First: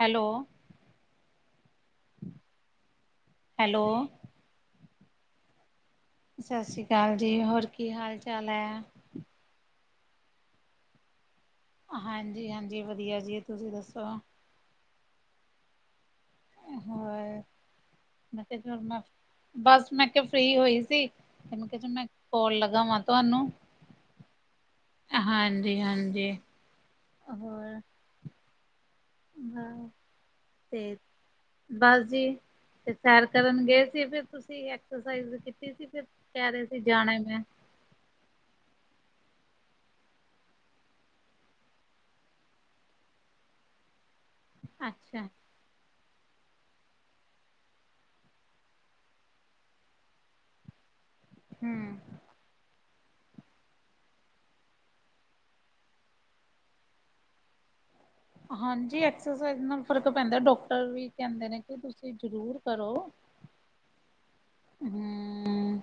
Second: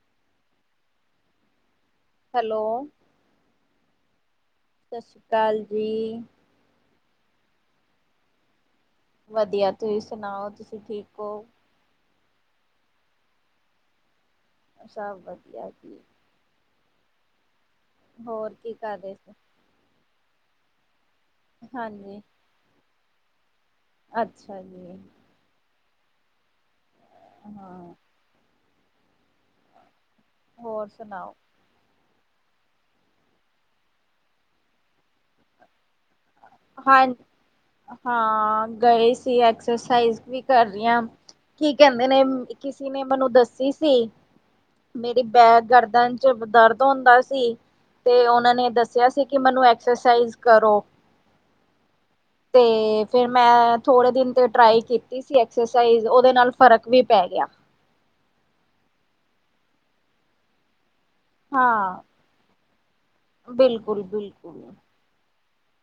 Hello. Hello. Hello. ਸਤਿ ਸ਼੍ਰੀ ਅਕਾਲ ਜੀ। ਸਤਿ ਸ਼੍ਰੀ ਅਕਾਲ ਜੀ, ਹੋਰ ਕੀ ਹਾਲ ਚਾਲ ਐ। ਵਧੀਆ ਤੁਸੀਂ ਸੁਣਾਓ ਤੁਸੀਂ ਠੀਕ ਹੋ। ਹਾਂਜੀ- ਹਾਂਜੀ ਵਧੀਆ ਜੀ, ਤੁਸੀਂ ਦੱਸੋ। ਸਭ ਵਧੀਆ ਜੀ। ਹੋਰ ਮੈਂ ਹੋਰ ਕਿਹਾ ਕੀ ਚਲ ਕਰ ਮੈਂ ਰਹੇ ਸੀ ਬਸ ਮੈਂ ਕਿਹਾ ਫ੍ਰਰੀ ਹੋਈ ਸੀ। ਮੈਨੂੰ ਕਿਹਾ ਚ ਮੈਂ ਹਾਂਜੀ ਕੋੋਲ ਲਗਾਵਾਂ ਤੁਹਾਨੂੰ। ਅੱਛਾ ਜੀ। ਹਾਂਜੀ-ਹਾਂਜੀ। ਹਾਂ। ਹਾਂ, ਹੋਰ ਤੇ ਸੁਣਾਓ ਬਸ ਜੀ, ਤੇ ਸੈਰ ਕਰਨ ਗਏ ਸੀ, ਫਿਰ ਤੁਸੀ ਐਕਸਰਸਾਈਜ਼ ਕੀਤੀ ਸੀ ਫਿਰ। ਕੈ ਰਏ ਸੀ ਹਾਂ ਜਾਨਾ ਮੈਂ। ਹਾਂ ਗਏ ਸੀ, ਐਕਸਰਸਾਈਜ਼ ਵੀ ਕਰ ਰਈ ਆਂ। ਕੀ ਕੈਂਦੇ ਨੇ ਕਿਸੀ ਨੇ ਮੈਨੂੰ ਦੱਸੀ ਸੀ, ਅੱਛਾ, ਮੇਰੀ ਬੈਕ ਗਰਦਨ ਚ ਦਰਦ ਹੁੰਦਾ ਸੀ, ਤੇ ਓਨਾਂ ਨੇ ਦੱਸੇਆ ਸੀ ਕੀ ਮੈਨੂੰ ਐਕਸਰਸਾਈਜ਼ ਕਰੋ। ਹੂੰ। ਤੇ ਫਿਰ ਮੈਂ ਥੋੜੇ ਦਿਨ ਤੇ ਟਰਾਈ ਕੀਤੀ ਸੀ ਐਕਸਰਸਾਈਜ਼ ਓਦੇ ਨਾਲ ਫ਼ਰਕ ਵੀ ਪੈ ਗੇਆ। ਹਾਂਜੀ ਐਕਸਰਸਾਈਜ਼ ਨਾਲ ਫ਼ਰਕ ਪੈਂਦਾ ਡੋਕਟਰ ਵੀ ਕੈਂਦੇ ਨੇ ਕੇ ਹਾਂ, ਤੁਸੀਂ ਜ਼ਰੂਰ ਕਰੋ। ਬਿਲਕੁਲ-ਬਿਲਕੁਲ। ਹੂੰ।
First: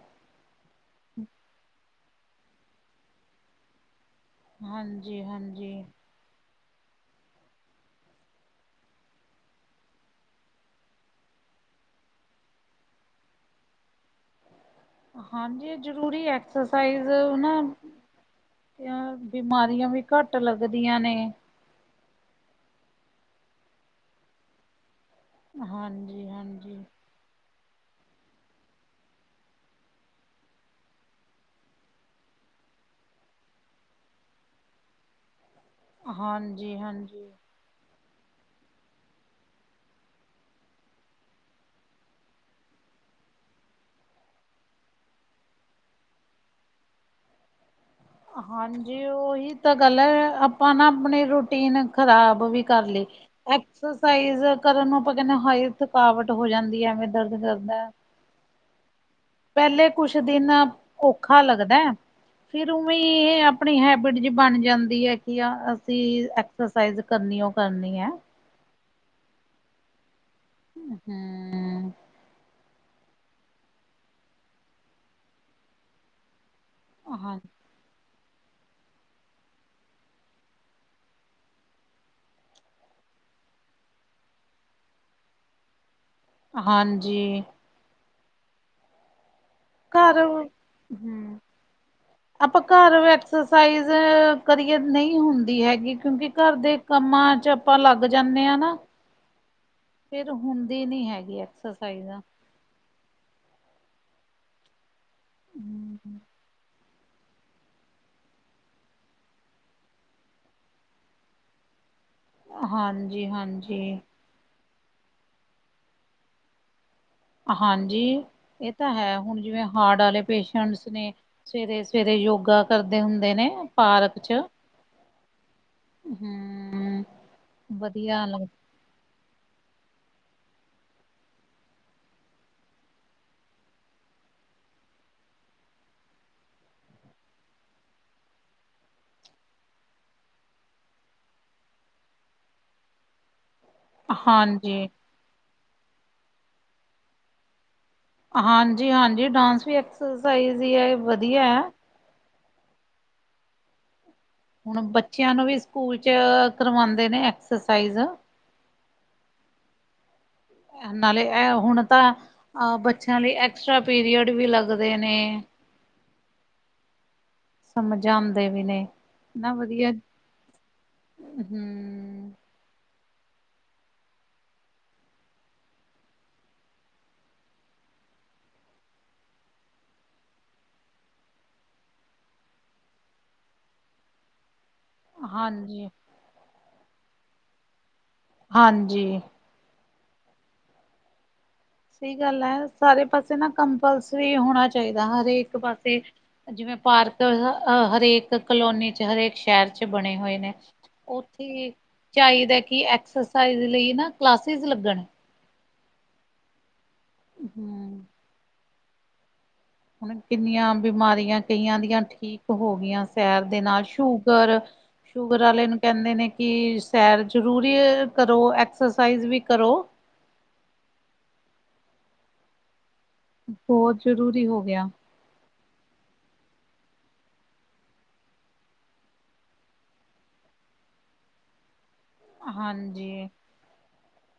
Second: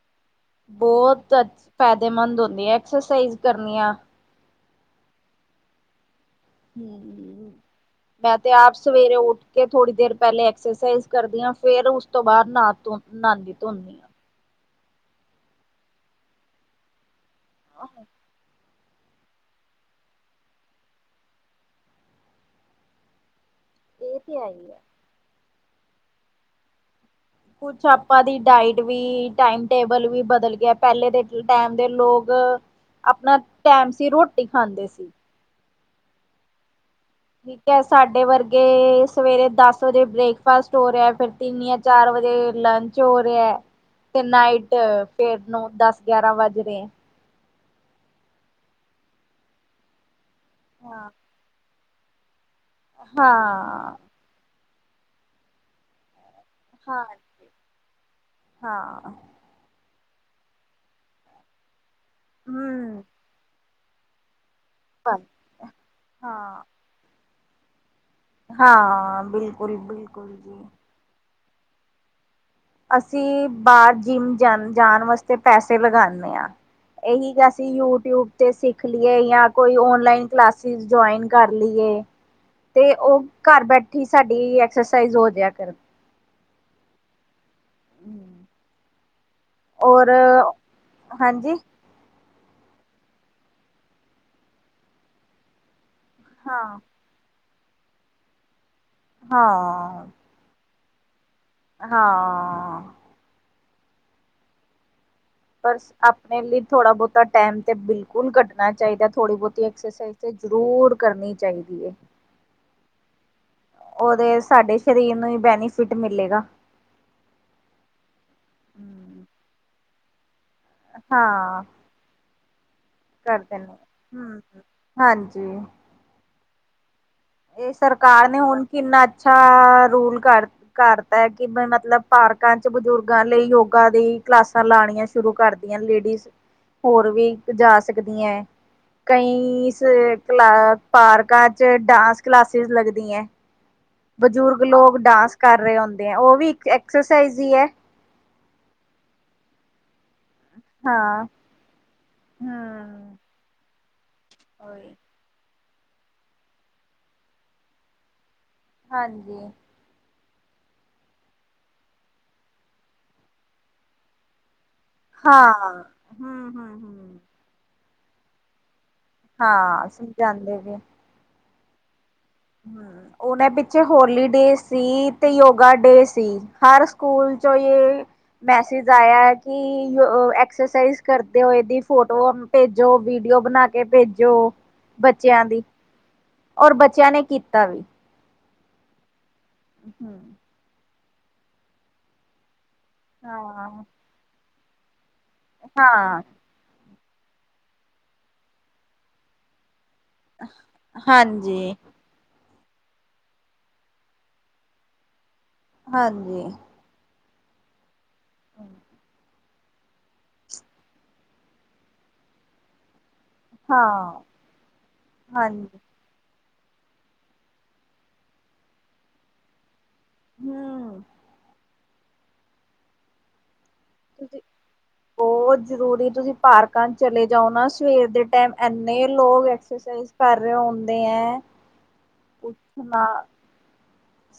ਬੋਤ ਅਛ ਫੈਦੇਮੰਦ ਹੁੰਦੀਆ ਐਕਸਰਸਾਈਜ਼ ਕਰਨੀਆ। ਹਾਂਜੀ-ਹਾਂਜੀ। ਹੂੰ। [inaudible] ਮੈਂ ਤੇ ਆਪ ਸਵੇਰੇ ਉੱਠ ਕੇ ਥੋੜੀ ਦੇਰ ਪੈਲੇ ਐਕਸਰਸਾਈਜ਼ ਕਰਦੀ ਆਂ ਫੇਰ ਉਸ ਤੋਂ ਬਾਦ ਨਾ ਤੋ ਨਾਂਦੀ ਧੋਨੀ ਆਂ। ਹਾਂਜੀ ਜ਼ਰੂਰੀ ਐ ਐਕਸਰਸਾਈਜ਼ ਓ ਨਾ ਆਹੋ। ਇਓਂ ਬਿਮਾਰੀਆਂ ਵੀ ਘੱਟ ਲੱਗਦੀਆ ਨੇ। ਏ ਤੇ ਹੈਈ ਐ। ਹਾਂਜੀ-ਹਾਂਜੀ। ਕੁੱਛ ਆਪਾਂ ਦੀ ਡਾਇਟ ਵੀ ਟਾਈਮ ਟੇਬਲ ਵੀ ਬਦਲ ਗਿਆ ਪੈਲੇ ਦੇ ਟੈਮ ਦੇ ਲੋਕ ਆਪਨਾ ਟੈਮ ਸਿਰ ਰੋਟੀ ਖਾਂਦੇ ਸੀ। ਹਾਂਜੀ-ਹਾਂਜੀ। ਠੀਕ ਐ ਸਾਡੇ ਵਰਗੇ ਸਵੇਰੇ ਦਸ ਵਜੇ ਬ੍ਰੇਕਫਾਸਟ ਹੋ ਰਿਆ ਫੇਰ ਤਿੰਨ ਜਾ ਚਾਰ ਵਜੇ ਲੰਚ ਹੋ ਰਿਆ। ਤੇ ਨਾਈਟ ਫੇਰ ਨੋਂ ਦਸ ਗਿਆਰਾਂ ਵੱਜ ਰਏ ਐ। ਹਾਂਜੀ ਓਹੀ ਤਾਂ ਗੱਲ ਐ ਆਪਾਂ ਨਾ ਹਾਂ ਆਪਨੀ ਰੂਟੀਨ ਖ਼ਰਾਬ ਵੀ ਕਰਲੀ ਹਾਂ ਐਕਸਰਸਾਈਜ਼ ਕਰਨ ਨੂੰ ਆਪਾਂ ਕੈਨੇ ਆਂ ਹਾਏ ਥਕਾਵਟ ਹੋ ਜਾਂ ਦੀ ਐਵੇਂ ਦਰਦ ਹਾਂਜੀ ਕਰਦਾ। ਹਾਂ। ਪੈਲੇ ਕੁੱਛ ਦਿਨ ਔਖਾ ਲੱਗਦਾ, ਫਿਰ ਉਵੇਂ ਹਮ ਈ ਐ ਆਪਨੀ ਹੈਬਿਟ ਜੀ ਬਨ ਜਾਂਦੀ ਐ ਕੇ ਆ ਅਸੀਂ ਹਾਂ ਐਕਸਰਸਾਈਜ਼ ਕਰਨੀ ਓ ਕਰਨੀ ਐ। ਹਾਂ ਬਿਲਕੁਲ-ਬਿਲਕੁਲ ਜੀ। ਹੂੰ। ਅਸੀਂ ਬਾਰ ਜਿੰਮ ਜਾ ਜਾਨ ਵਾਸਤੇ ਪੈਸੇ ਲਗਾਨੇ ਆਂ। ਏਹੀ ਹਾਂ ਗਾ ਅਸੀਂ ਯੂਟਿਊਬ ਸਿੱਖ ਲੀਏ ਜਾਂ ਕੋਈ ਔਨਲਾਈਨ ਕਲਾਸਿਸ ਜੁਆਇਨ ਕਰ ਲੀਏ। ਤੇ ਓ ਘਰ ਬੈਠੇ ਈ ਸਾਡੀ ਐਕਸਰਸਾਈਜ਼ ਹੋ ਜੇਆ ਕਰ ਹਾਂਜੀ। ਹੂੰ। ਘਰ, ਹੂੰ ਹਾਂਜੀ ਆਪਾਂ ਘਰ ਐਕਸਰਸਾਈਜ਼ ਕਰੀਏ ਨਹੀਂ ਹੁੰਦੀ ਹੈਗੀ ਕਿਉਂਕਿ ਘਰ ਦੇ ਹਾਂ ਕੰ ਕੰਮਾਂ ਚ ਆਪਾਂ ਲੱਗ ਜਾਣੇ ਆ ਨਾ। ਹਾਂ। ਫੇਰ ਹੁੰਦੀ ਨੀ ਹੈਗੀ ਐ। ਹਾਂ। ਪਰ ਆਪਣੇ ਲਈ ਥੋੜਾ ਬਹੁਤਾ ਟੈਮ ਤੇ ਬਿਲਕੁਲ ਕੱਢਣਾ ਚਾਹੀਦਾ ਥੋੜੀ ਬਹੁਤੀ ਐਕਸਸਾਈ ਤੇ ਜ਼ਰੂਰ ਕਰਨੀ ਚਾਹੀਦੀ ਐ। ਹਾਂਜੀ-ਹਾਂਜੀ। ਉਹਦੇ ਸਾਡੇ ਸਰੀਰ ਨੂੰ ਹੀ ਬੈਨੀਫਿਟ ਮਿਲੇ ਗਾ। ਹਾਂਜੀ, ਇਹ ਤਾਂ ਹੈ ਹੁਣ ਜਿਵੇਂ ਹਾਰਟ ਵਾਲੇ ਪੇਸ਼ੈਂਟਸ ਨੇ ਹਾਂ ਸਵੇਰੇ-ਸਵੇਰੇ ਯੋਗਾ ਕਰਦੇ ਹੁੰਦੇ ਨੇ ਕਰਦੇ ਪਾਰਕ ਹਮ ਚ। ਹਾਂਜੀ। ਹੂੰ-ਹੂੰ। ਇਹ ਸਰਕਾਰ ਨੇ ਹੁਣ ਕਿੰਨਾ ਅੱਛਾ ਰੂਲ ਕਰ ਕਰਤਾ ਐ ਕਿ ਮ ਮਤਲਬ ਪਾਰਕਾ ਚ ਬਜ਼ੁਰਗਾਂ ਲਈ ਯੋਗਾ ਦੀ ਕਲਾਸਾਂ ਲਾਈਨੀਆ। ਸ਼ੁਰੂ ਕਰਦੀਆ ਲੇਡੀਜ਼ ਹੋਰ ਵੀ ਜਾ ਸਕਦੀਆ। ਕਈ ਸਵੇਰੇ ਪਾਰਕਾਂ ਚ ਟਾਕ ਕਲਾਸਿਸ ਲੱਗਦੀ ਐ। ਬਜ਼ੁਰਗ ਹਾਂਜੀ ਲੋਕ ਡਾਂਸ ਕਰ ਰਹੇ ਹੁੰਦੇ ਆ ਉਹ ਵੀ ਇੱਕ ਐਕਸਰਸਾਈਜ਼ ਹੀ ਐ। ਹਾਂਜੀ-ਹਾਂਜੀ ਡਾਂਸ ਵੀ ਐਕਸਰਸਾਈਜ਼ ਹੀ ਹੈ ਵਧੀਆ ਐ। ਹਾਂ। ਹੁਣ ਉਹੀ ਬੱਚਿਆਂ ਨੂੰ ਵੀ ਸਕੂਲ ਚ ਕਰਵਾਉਦੇ ਨੇ ਐਕਸਰਸਾਈਜ਼, ਹਾਂਜੀ। [unintelligible] ਨਾਲੇ ਐ ਹੁਣ ਅ ਤਾਂ ਅ ਬੱਚਿਆਂ ਲਈ ਐਕਸਟਰਾ ਪੀਰੀਅਡ ਵੀ ਲੱਗ ਹਾਂ, ਹੂੰ-ਹੂੰ-ਹੂੰ। ਸਮਝਾਦੇ ਵੀ ਨੇ, ਹਾਂ ਸਮਝਾਦੇ ਵੀ, ਹੂੰ। ਹੂੰ। ਹੁਣੇ ਪਿੱਛੇ ਹੋਲੀ ਡੇ ਸੀ ਤੇ ਯੋਗਾ ਡੇ ਸੀ। ਹਰ ਸਕੂਲ ਚੋ ਜੇ, ਮੈਸੇਜ ਆਇਆ ਹੈ ਕਿ ਅ ਐਕਸਰਸਾਈਜ਼ ਕਰਦੇ ਹੋਏ ਦੀ ਫੋਟੋ, ਭੇਜੋ ਵੀਡੀਓ ਬਣਾ ਕੇ ਭੇਜੋ, ਬੱਚਿਆਂ ਦੀ। ਹਾਂਜੀ ਔਰ ਬੱਚਿਆਂ ਨੇ ਕੀਤਾ ਵੀ। ਹਾਂਜੀ। ਹੂੰ। ਸਹੀ ਗੱਲ ਆ ਸਾਰੇ ਪਾਸੇ ਨਾ ਹਾਂ ਕੰਪਲਸਰੀ ਹੋਣਾ ਚਾਹੀਦਾ ਹਰੇਕ ਪਾਸੇ। ਹਾਂ ਜਿਵੇਂ ਪਾਰਕ ਅ ਹਰੇਕ ਕਲੋਨੀ ਚ ਹਰੇਕ ਸ਼ਹਿਰ ਚ ਬਣੇ ਹੋਏ ਨੇ, ਉੱਥੇ ਹਾਂਜੀ ਚਾਹੀਦਾ ਹੈ ਕਿ ਐਕਸਰਸਾਈਜ਼ ਲਈ ਨਾ ਕਲਾਸਿਸ ਲੱਗਣ। ਹਾਂਜੀ। ਹੂੰ। ਹੂੰ। ਹੁਣ ਕਿੰਨੀਆ ਬਿਮਾਰੀਆਂ ਕਈਆ ਦੀਆਂ ਠੀਕ ਹੋ ਗਈਆ ਸ ਸ਼ੈਰ ਦੇ ਨਾਲ ਹਾਂ ਸ਼ੂਗਰ, ਸ਼ੂਗਰ ਵਾਲੇ ਹਾਂਜੀ ਨੂੰ ਕਹਿੰਦੇ ਨੇ ਕਿ, ਸੈਰ ਜ਼ਰੂਰੀ ਕਰੋ, ਐਕਸਰਸਾਈਜ਼ ਵੀ ਕਰੋ। ਹੂੰ ਬਹੁਤ ਤੁਸੀਂ ਜ਼ਰੂਰੀ ਹੋਗਿਆ। ਬਹੁਤ ਜ਼ਰੂਰੀ ਤੁਸੀਂ ਪਾਰਕਾਂ'ਚ ਚਲੇ ਜਾਓ ਨਾ ਸਵੇਰ ਦੇ ਟਾਇਮ, ਇੰਨੇ ਲੋਕ ਐਕਸਰਸਾਈਜ਼ ਕਰ ਰਹੇ ਹੁੰਦੇ ਐ। ਹਾਂਜੀ।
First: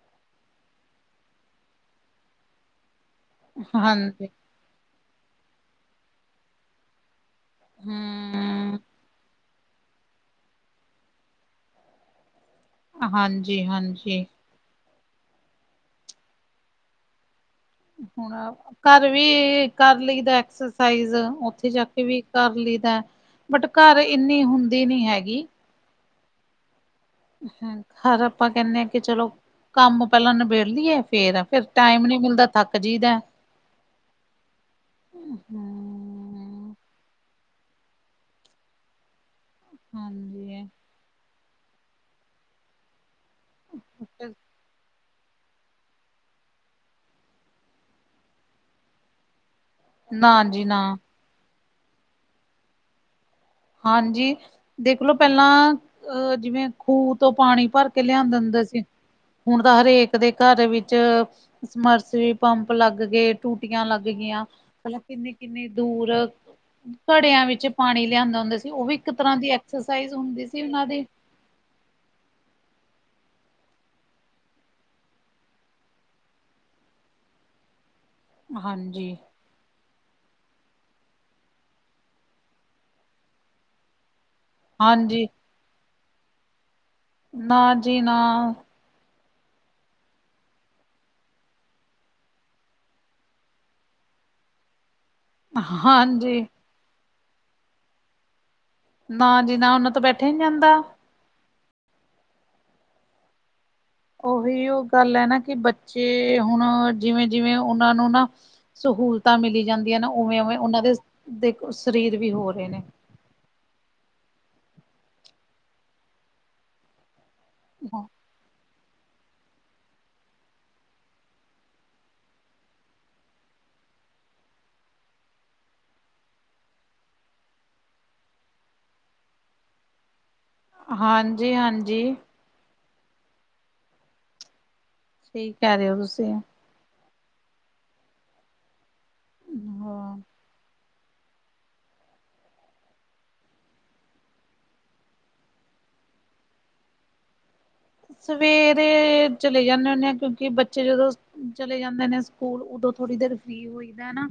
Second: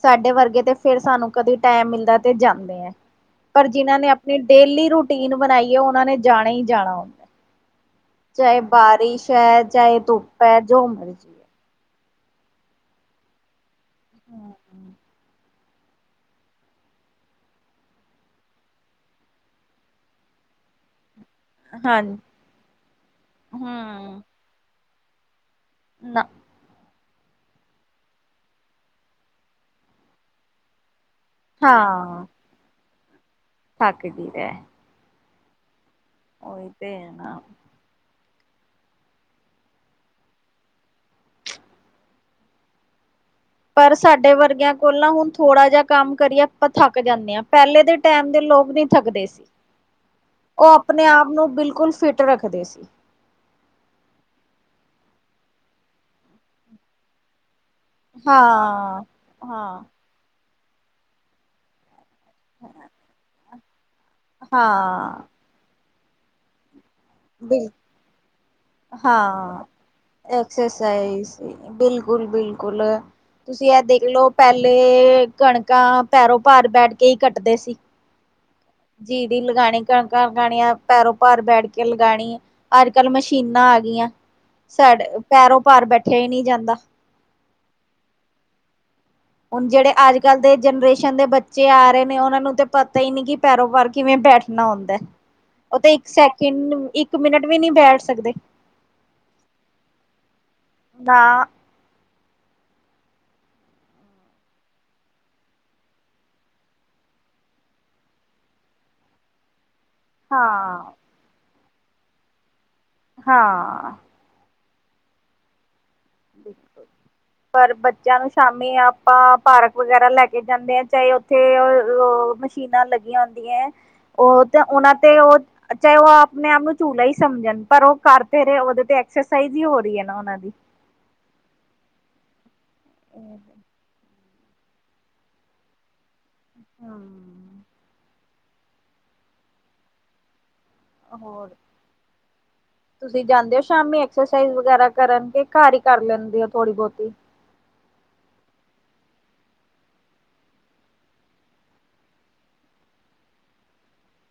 ਸਾਡੇ ਵਰਗੇ ਤੇ ਫਿਰ ਸਾਨੂੰ ਕਦੇ ਟੈਮ ਮਿਲਦਾ ਤੇ ਜਾਂਨੇ ਆ, ਪਰ ਜਿਹਨਾਂ ਨੇ ਹਾਂਜੀ ਅਪਣੀ ਡੇਲੀ ਰੂਟੀਨ ਬਣਾਈਏ ਉਹਨਾਂ ਨੇ ਜਾਣਾ ਈ ਜਾਣਾ ਵਾ। ਚਾਹੇ ਹਮ ਬਾਰਿਸ਼ ਐ, ਚਾਹੇ ਧੁੱਪ ਐ, ਜੋ ਮਰਜੀ ਹਾਂਜੀ-ਹਾਂਜੀ। ਹੈ। ਹੁਣ ਘਰ ਵੀ, ਕਰ ਲਈ ਦਾ ਐਕਸਰਸਾਈਜ਼। ਉੱਥੇ ਹਾਂ ਜਾਕੇ ਵੀ ਕਰ ਲਈਦਾ, ਬਟ ਘਰ ਹਮ ਇੰਨੀ ਹੁੰਦੀ ਨੀ ਹੈਗੀ। ਨਾ ਹ, ਹਰ ਆਪਾਂ ਕਹਿੰਨੇ ਆ ਕਿ ਚਲੋ, ਕੰਮ ਪਹਿਲਾਂ ਨਬੇੜ ਲਈਏ ਫੇਰ ਫਿਰ ਟਾਈਮ ਨਹੀਂ ਹਾਂ ਮਿਲਦਾ, ਥੱਕ ਜੀਦਾ। ਥੱਕ ਜੀਦਾ। ਹੂੰ ਓਹੀ ਤੇ, ਏ ਨਾ। ਹਾਂਜੀ। ਪਰ ਸਾਡੇ ਵਰਗਿਆਂ ਕੋਲ ਨਾ ਹੁਨ ਥੋੜਾ ਜਿਹਾ ਕੰਮ ਕਰੀਏ ਆਪਾਂ ਥੱਕ ਜਾਂਨੇ ਆ, ਪਹਿਲੇ ਦੇ ਟਾਈਮ ਦੇ ਲੋਕ ਨੀ ਥੱਕਦੇ ਸੀ। ਨਾ ਜੀ ਉਹ ਨਾ ਅਪਨੇ-ਆਪ ਨੂੰ ਬਿਲਕੁਲ ਫਿੱਟ ਰੱਖਦੇ ਸੀ। ਹਾਂਜੀ, ਦੇਖਲੋ ਪਹਿਲਾਂ ਅਹ ਜਿਵੇਂ ਖੂਹ ਤੋਂ ਪਾਣੀ ਭਰ ਕੇ ਲਿਆ ਦਿੰਦੇ ਸੀ, ਹਾਂ। ਹੁਣ ਤਾਂ ਹਾਂ ਹਰੇਕ ਦੇ ਘਰ ਵਿੱਚ, ਸਮਰਸਰੀ ਪੰਪ ਲੱਗਗੇ। ਟੂਟੀਆਂ ਲੱਗ ਗੀਆਂ, ਪਹਿਲਾਂ ਹਾਂ ਕਿੰਨੇ-ਕਿੰਨੇ ਦੂਰ ਘੜਿਆਂ ਵਿੱਚ ਬਿਲ ਪਾਣੀ ਲਿਆਂਦਾ ਹੁੰਦਾ ਸੀ, ਉਹ ਵੀ ਇੱਕ ਤਰ੍ਹਾਂ ਦੀ ਹਾਂ, ਐਕਸਰਸਾਈਜ਼ ਹੁੰਦੀ ਸੀ ਉਹਨਾਂ ਦੀ। ਐਕਸਰਸਾਈਜ਼, ਬਿਲਕੁਲ-ਬਿਲਕੁਲ। ਤੁਸੀਂ ਐ ਦੇਖਲੋ, ਪਹਿਲੇ ਕਣਕਾਂ ਪੈਰੋਂ ਭਾਰ ਬੈਠਕੇ ਈ ਕੱਟਦੇ ਸੀ। ਹਾਂਜੀ। ਦੀ ਲਗਾਣੀ, ਕਣਕਾਂ ਲਗਾਣੀਆਂ ਪੈਰੋ ਭਾਰ ਬੈਠਕੇ ਲਗਾਣੀ। ਅੱਜ-ਕੱਲ ਮਸ਼ੀਨਾਂ ਆਗੀਆਂ, ਸਾਡ ਹਾਂਜੀ, ਪੈਰੋਂ ਭਾਰ ਬੈਠਿਆ ਈ ਨਹੀਂ ਜਾਂਦਾ। ਨਾ ਜੀ, ਨਾ। ਹੁਣ ਜਿਹੜੇ ਅੱਜ-ਕੱਲ ਦੇ ਜਨਰੇਸ਼ਨ ਦੇ ਬੱਚੇ ਆ ਰਹੇ ਨੇ, ਉਹਨਾਂ ਨੂੰ ਤੇ ਪਤਾ ਈ ਨਹੀਂ ਕਿ ਪੈਰੋ ਭਾਰ ਕਿਵੇਂ ਬੈਠ ਹੁੰਦਾ ਏ, ਉਹ ਤਾਂ ਇੱਕ ਹਾਂਜੀ। ਸੈਕਿੰਡ, ਇੱਕ ਮਿਨਟ ਵੀ ਨਹੀਂ ਬੈਠ ਸਕਦੇ। ਨਾ ਜੀ ਨਾ, ਉਹਨਾਂ ਤੋਂ ਬੈਠਿਆ ਈ ਨੀ ਜਾਂਦਾ। ਨਾ ਓਹੀ ਉਹ ਗੱਲ ਐ, ਨਾ ਕਿ ਬੱਚੇ ਹੁਣ ਜਿਵੇਂ-ਜਿਵੇਂ ਉਹਨਾਂ ਨੂੰ ਨਾ ਸਹੂਲਤਾਂ ਮਿਲੀ ਜਾਂਦੀਆਂ ਨਾ, ਉਵੇਂ-ਉਵੇਂ ਉਹਨਾਂ ਹਾਂ ਦੇ ਦੇਖੋ ਸਰੀਰ ਵੀ ਹੋ ਰਹੇ ਨੇ। ਹਾਂ। ਪਰ ਬੱਚਿਆਂ ਨੂੰ ਸ਼ਾਮੀ ਆਪਾਂ ਪਾਰਕ ਵਗੈਰਾ ਲੈਕੇ ਜਾਂਨੇੇ ਆ, ਚਾਹੇ ਉੱਥੇ ਓ ਓ ਚੀਨਾ ਲੱਗੀਆਂ ਹੁੰਦੀਆਂ ਐ, ਉਹ ਤੇ, ਉਹਨਾਂ ਤੇ ਉਹ ਚਾਹੇ ਉਹ ਆਪਣੇ-ਆਪ ਨੂੰ ਝੂਲਾ ਈ ਸਮਝਣ, ਪਰ ਉਹ ਕਰ ਤੇ ਰਹੇ, ਉਹਦੇ ਤੇ ਐਕਸਰਸਾਈਜ਼ ਹੀ ਹੋ ਰਹੀ ਐ। ਉਹਨਾਂ ਦੀ ਹਾਂਜੀ-ਹਾਂਜੀ। [inaudible] ਸਈ ਕੈ ਰਏ ਓ ਤੁਸੀਂ। ਹਾਂ ਦੀਦੀ ਹੋਰ ਹੋਰ ਤੁਸੀਂ ਜਾਂਦੇ ਓ ਸ਼ਾਮੀ ਐਕਸਰਸਾਈਜ਼ ਵਗੈਰਾ ਕਰਨ ਕੇ ਘਰ ਈ ਕਰ ਲੈਂਦੇ ਓ ਥੋੜੀ ਬੋਤੀ? ਸਵੇਰੇ ਚਲੇ ਜਾਂਦੇ ਹੁੰਦੇ ਆ ਕਿਉਂਕਿ ਬੱਚੇ ਜਦੋਂ ਚਲੇ ਜਾਂਦੇ ਨੇ ਸਕੂਲ ਉਦੋਂ ਥੋੜੀ ਦੇਰ ਫਰੀ ਹੋਈਦਾ ਹਨਾ।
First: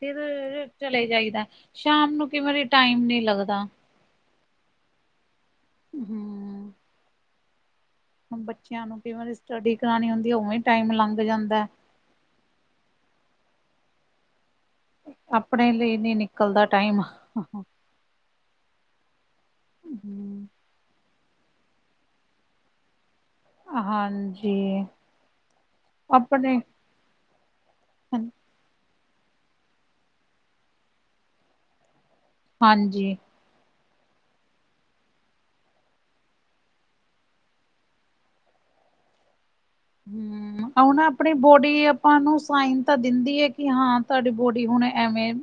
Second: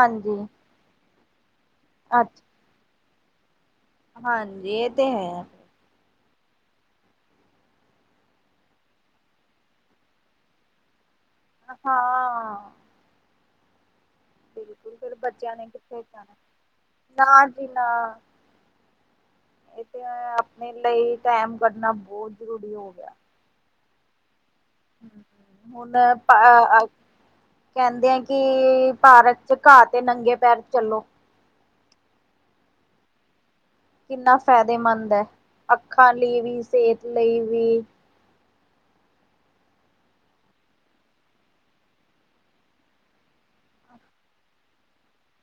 ਫਿਰ ਚਲੇ ਜਾਈਦਾ ਸ਼ਾਮ ਨੂੰ ਕਈ ਅੱਛਾ ਵਾਰੀ ਟਾਈਮ ਨੀ ਲੱਗਦਾ। ਹਾਂਜੀ ਏ ਤੇ ਹੈ। ਹੂੰ ਬੱਚੇਆਂ ਨੂੰ ਕਈ ਵਾਰੀ ਸਟੱਡੀ ਕਰਾਣੀ ਹੁੰਦੀ ਉਵੇ ਈ ਟਾਈਮ ਲੰਗ ਜਾਂਦਾ। ਹਾਂ ਬਿਲਕੁਲ- ਬਿਲ ਆਪਣੇ ਲਈ ਨੀ ਨਿਕਲਦਾ ਟਾਈਮ ਹਹ ਨਾ ਇੱਕ ਤੇ ਆਪਣੇ ਲਈ ਟਾਇਮ ਕੱਢਣਾ ਬੋਤ ਜ਼ਰੂਰੀ ਹੋ ਗੇਆ। ਹਾਂਜੀ। ਹੁਣ ਆਪਾ ਆਪਣੇ ਆ ਕੇਂਦੇ ਆ ਕਿ ਤੇ ਪਾਰਕ ਚ ਘਾਹ ਤੇ ਨੰਗੇ ਪੈਰ ਚੱਲੋ। ਹਾਂਜੀ। ਕਿੰਨਾ ਫਾਇਦੇਮੰਦ ਐ, ਅੱਖਾਂ ਲਈ ਵੀ ਸੇਤ ਲਈ ਵੀ। ਹੂੰ ਓ ਨਾ ਆਪਣੀ ਬੋਡੀ ਆਪਾਂ ਨੂੰ ਸਾਈਨ ਤਾਂ ਦਿੰਦੀ ਆ ਕਿ ਹਾਂ ਤੁਆਡੀ ਬੋਡੀ ਹੁਣ ਐਵੇਂ [inaudible]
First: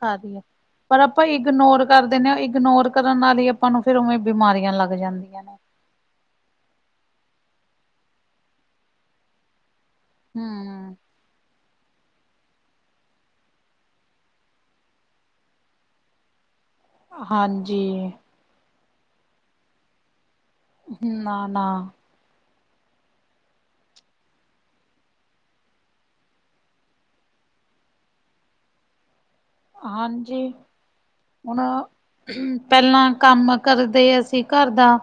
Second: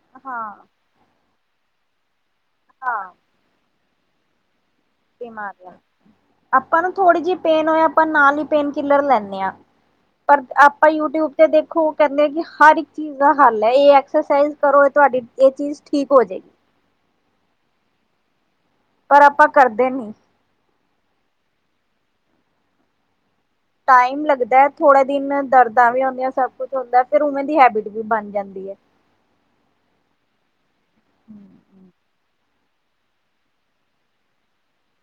ਕਰ ਰਈ ਆ, ਹਾਂ ਪਰ ਆਪਾਂ ਇਗਨੋਰ ਕਰ ਦਿੰਦੇ ਆ ਇਗਨੋਰ ਹਾਂ ਕਰਨ ਨਾਲ ਈ ਆਪਾਂ ਨੂੰ ਫੇਰ ਉਵੇਂ ਬਿਮਾਰੀਆਂ ਲੱਗ ਜਾਂਦੀਆਂ ਨੇ। ਬੀਮਾਰੀਆ ਲੱਗਦੀਆਂ, ਆਪਾ ਨੂੰ ਥੋੜੀ ਜੇਈ ਪੇਨ ਹੋਏ ਆਪਾਂ ਨਾਲ ਈ ਪੇਨ ਕਿਲਰ ਲੇਂਨੇ ਆ ਪਰ ਆਪਾਂ ਹੂੰ। ਯੂ ਟਿਊਬ ਅਤੇ ਦੇਖੋ ਓ ਕੇਂਦੇ ਕਿ ਹਰ ਇੱਕ ਚੀਜ਼ ਦਾ ਹੱਲ ਏ, ਏ ਐਕਸਰਸਾਈਜ਼ ਕਰੋ ਤੁਆਡੀ ਏ ਚੀਜ਼ ਠੀਕ ਹੋ ਜਾਏਗੀ। ਹਾਂਜੀ। ਪਰ ਆਪਾਂ ਕਰਦੇ ਨਈ ਹੂੰ ਨਾ-ਨਾ ਟਾਈਮ ਲੱਗਦਾ ਥੋੜਾ ਦਿਨ ਦਰਦਾਂ ਵੀ ਹੁੰਦੀਆਂ ਸਭ ਕੁਛ ਹੁੰਦਾ, ਫਿਰ ਓਨਾ ਦੀ ਹੈਬਿਟ ਵੀ ਬਣ ਜਾਂਦੀ ਐ ਹਾਂਜੀ, ਹੁਣ, ਹੁਹੁ ਪੇਲਾ ਕੰਮ ਕਰਦੇ ਅਸੀਂ ਘਰ ਦਾ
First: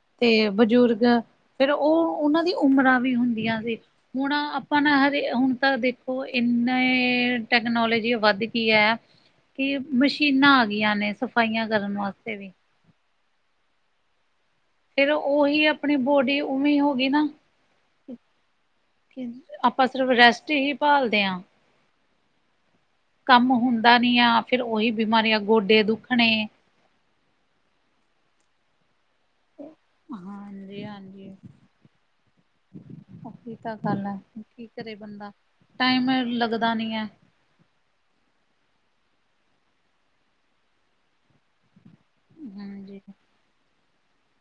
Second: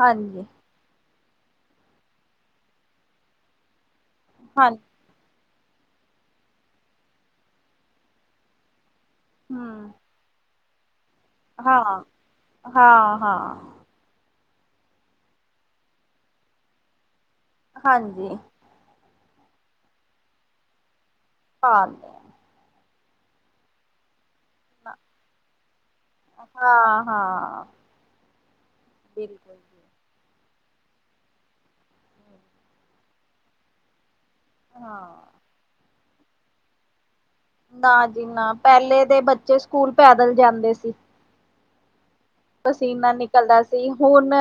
ਹਾਂਜੀ ਤੇ ਬਜ਼ੁਰਗ ਫੇਰ ਓ ਓਨਾਂ ਦੀ ਉਮਰਾਂ ਵੀ ਹੁੰਦੀਆਂ ਸੀ। ਹੁਣ ਹਾਂ ਆਪਾਂ ਨਾ ਹਰੇ ਹੁਣ ਪਰ ਦੇਖ ਦੇਖੋ ਏਨੇ ਟੈਕਨੋਲੋਜੀ ਵੱਧ ਗਈ ਐ, ਕਿ ਹੂੰ ਮਸ਼ੀ ਸ਼ੀਨਾਂ ਆ ਗਈਆਂ ਨੇ ਸਫਾਈਆਂ ਕਰਨ ਵਾਸਤੇ ਵੀ। ਹਾਂ-ਹਾਂ। ਫੇਰ ਓਹੀ ਆਪਣੀ ਬੋਡੀ ਉਵੇਂ ਹੋ ਗਈ ਨਾ ਹਾਂਜੀ। ਕਿਂਝ, ਆਪਾਂ ਸਿਰਫ ਰੈਸਟ ਹੀ ਭਾਲਦੇ ਆ ਹਾਂਜੀ। ਕੰਮ ਹੁੰਦਾ ਨਹੀਂ ਆ, ਫਿਰ ਉਹੀ ਬਿਮਾਰੀਆਂ ਗੋਡੇ ਦੁੱਖਣੇ ਹਾਂ-ਹਾਂ ਬਿਲਕੁਲ। ਹਾਂਜੀ-ਹਾਂਜੀ ਉਹੀ ਤਾਂ ਗੱਲ ਐ। ਕੀ ਕਰੇ ਹਾਂ ਬੰਦਾ ਟਾਈਮ ਐਵੇਂ ਲੱਗਦਾ ਨੀ ਐ। ਨਾ ਜੀ ਨਾ ਪਹਿਲੇ ਦੇ ਬੱਚੇ ਸਕੂਲ ਪੈਦਲ ਜਾਂਦੇ ਸੀ। ਹਾਂਜੀ ਪਸੀਨਾ ਨਿਕਲਦਾ ਸੀ, ਹੁਣ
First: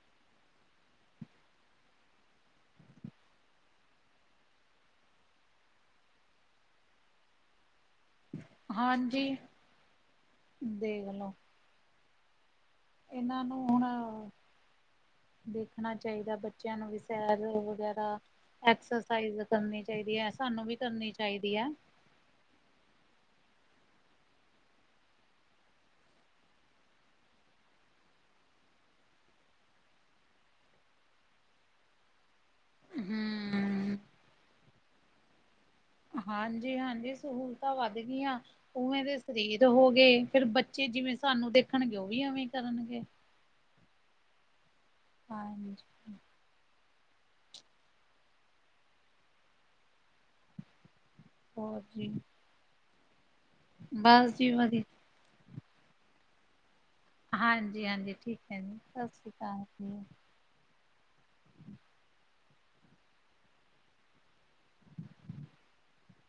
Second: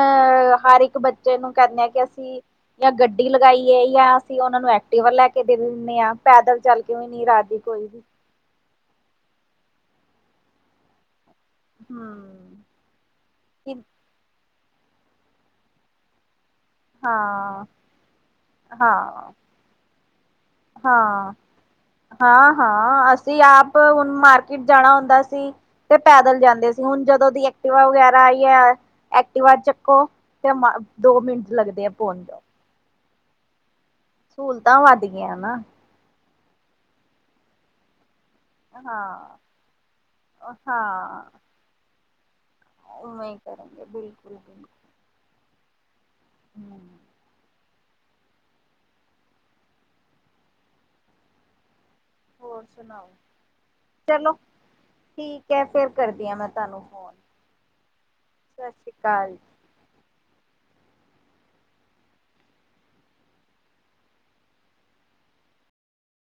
ਹਰ ਇੱਕ ਬੱਚੇ ਨੂੰ ਕਹਿੰਦੇ ਹੇ ਕਿ ਅਸੀਂ ਜਾਂ ਗੱਡੀ ਲਗਾਈ ਏ ਜਾਂ ਅਸੀਂ ਉਹਨਾਂ ਨੂੰ ਐਕਟੀਵਰ ਲੈ ਕੇ ਦੇ ਦਿੰਦੇ ਹਾਂ ਪੈਦਲ ਚੱਲ ਕੇ ਰਾਜੀ ਕੋਈ ਵੀ ਨੀ ਹਾਂਜੀ ਦੇਖਲੋ। ਹਮ। ਇਹਨਾਂ ਨੂੰ ਹੁਣ ਦੇਖਣਾ ਚਾਹੀਦਾ ਬ ਬੱਚਿਆਂ ਨੂੰ ਸੈਰ ਹਾਂ ਵੈਗਰਾ, ਹਾਂ ਐਕਸਰਸਾਈਜ਼ ਕਰਨੀ ਚਾਹੀਦੀ ਐ। ਸਾਨੂੰ ਵੀ ਕਰਨੀ ਚਾਹੀਦੀ ਐ। ਹਾਂ-ਹਾਂ ਅਸੀਂ ਆਪ ਹੁਣ ਮਾਰਕੀਟ ਜਾਣਾ ਹੁੰਦਾ ਸੀ ਤੇ ਪੈਦਲ ਜਾਂਦੇ ਸੀ, ਹੁਣ ਜਦੋਂ ਦੀ ਐਕਟਵਾ ਵਗੈਰਾ ਆਈ ਏ ਐਕਟਿਵਾ ਚੱਕੋ ਤੇ ਮ ਦੋ ਮਿੰਟ ਲੱਗਦੇ ਆ ਪਹੁੰਚ ਜਾਊ। ਹਮ। ਸਹੂਲਤਾਂ ਵੱਧ ਗਈਆਂ ਨਾ ਹਾਂਜੀ-ਹਾਂਜੀ ਸਹੂਲਤਾਂ ਵੱਧ ਗਈਆਂ। ਉਵੇਂ ਦੇ ਹਾਂ ਸਰੀਰ ਹੋ ਗਏ, ਫੇਰ‌ ਬੱਚੇ ਜਿਵੇਂ ਹਾਂ ਸਾਨੂੰ ਦੇਖਣਗੇ ਉਹ ਵੀ ਐਵੇਂ ਕਰਨਗੇ। ਏਹੀ ਕਰਨਗੇ ਬਿਲਕੁਲ-ਬਿਲ‌‌ਕੁਲ। ਹਾਂਜੀ। ਹਮ। ਹੋਰ ਜੀ। ਹੋਰ ਸੁਣਾਓ? ਚਲੋ ਬਸ ਜੀ ਵਧੀਆ ਠੀਕ ਐ, ਫਿਰ ਕਰਦੀ ਹਾਂ ਮੈਂ ਤੁਹਾਨੂੰ ਫੋਨ। ਹਾਂਜੀ-ਹਾਂਜੀ ਠੀਕ ਐ ਜੀ, ਸਤਿ ਸ੍ਰੀ ਅਕਾਲ ਜੀ। [inaudible]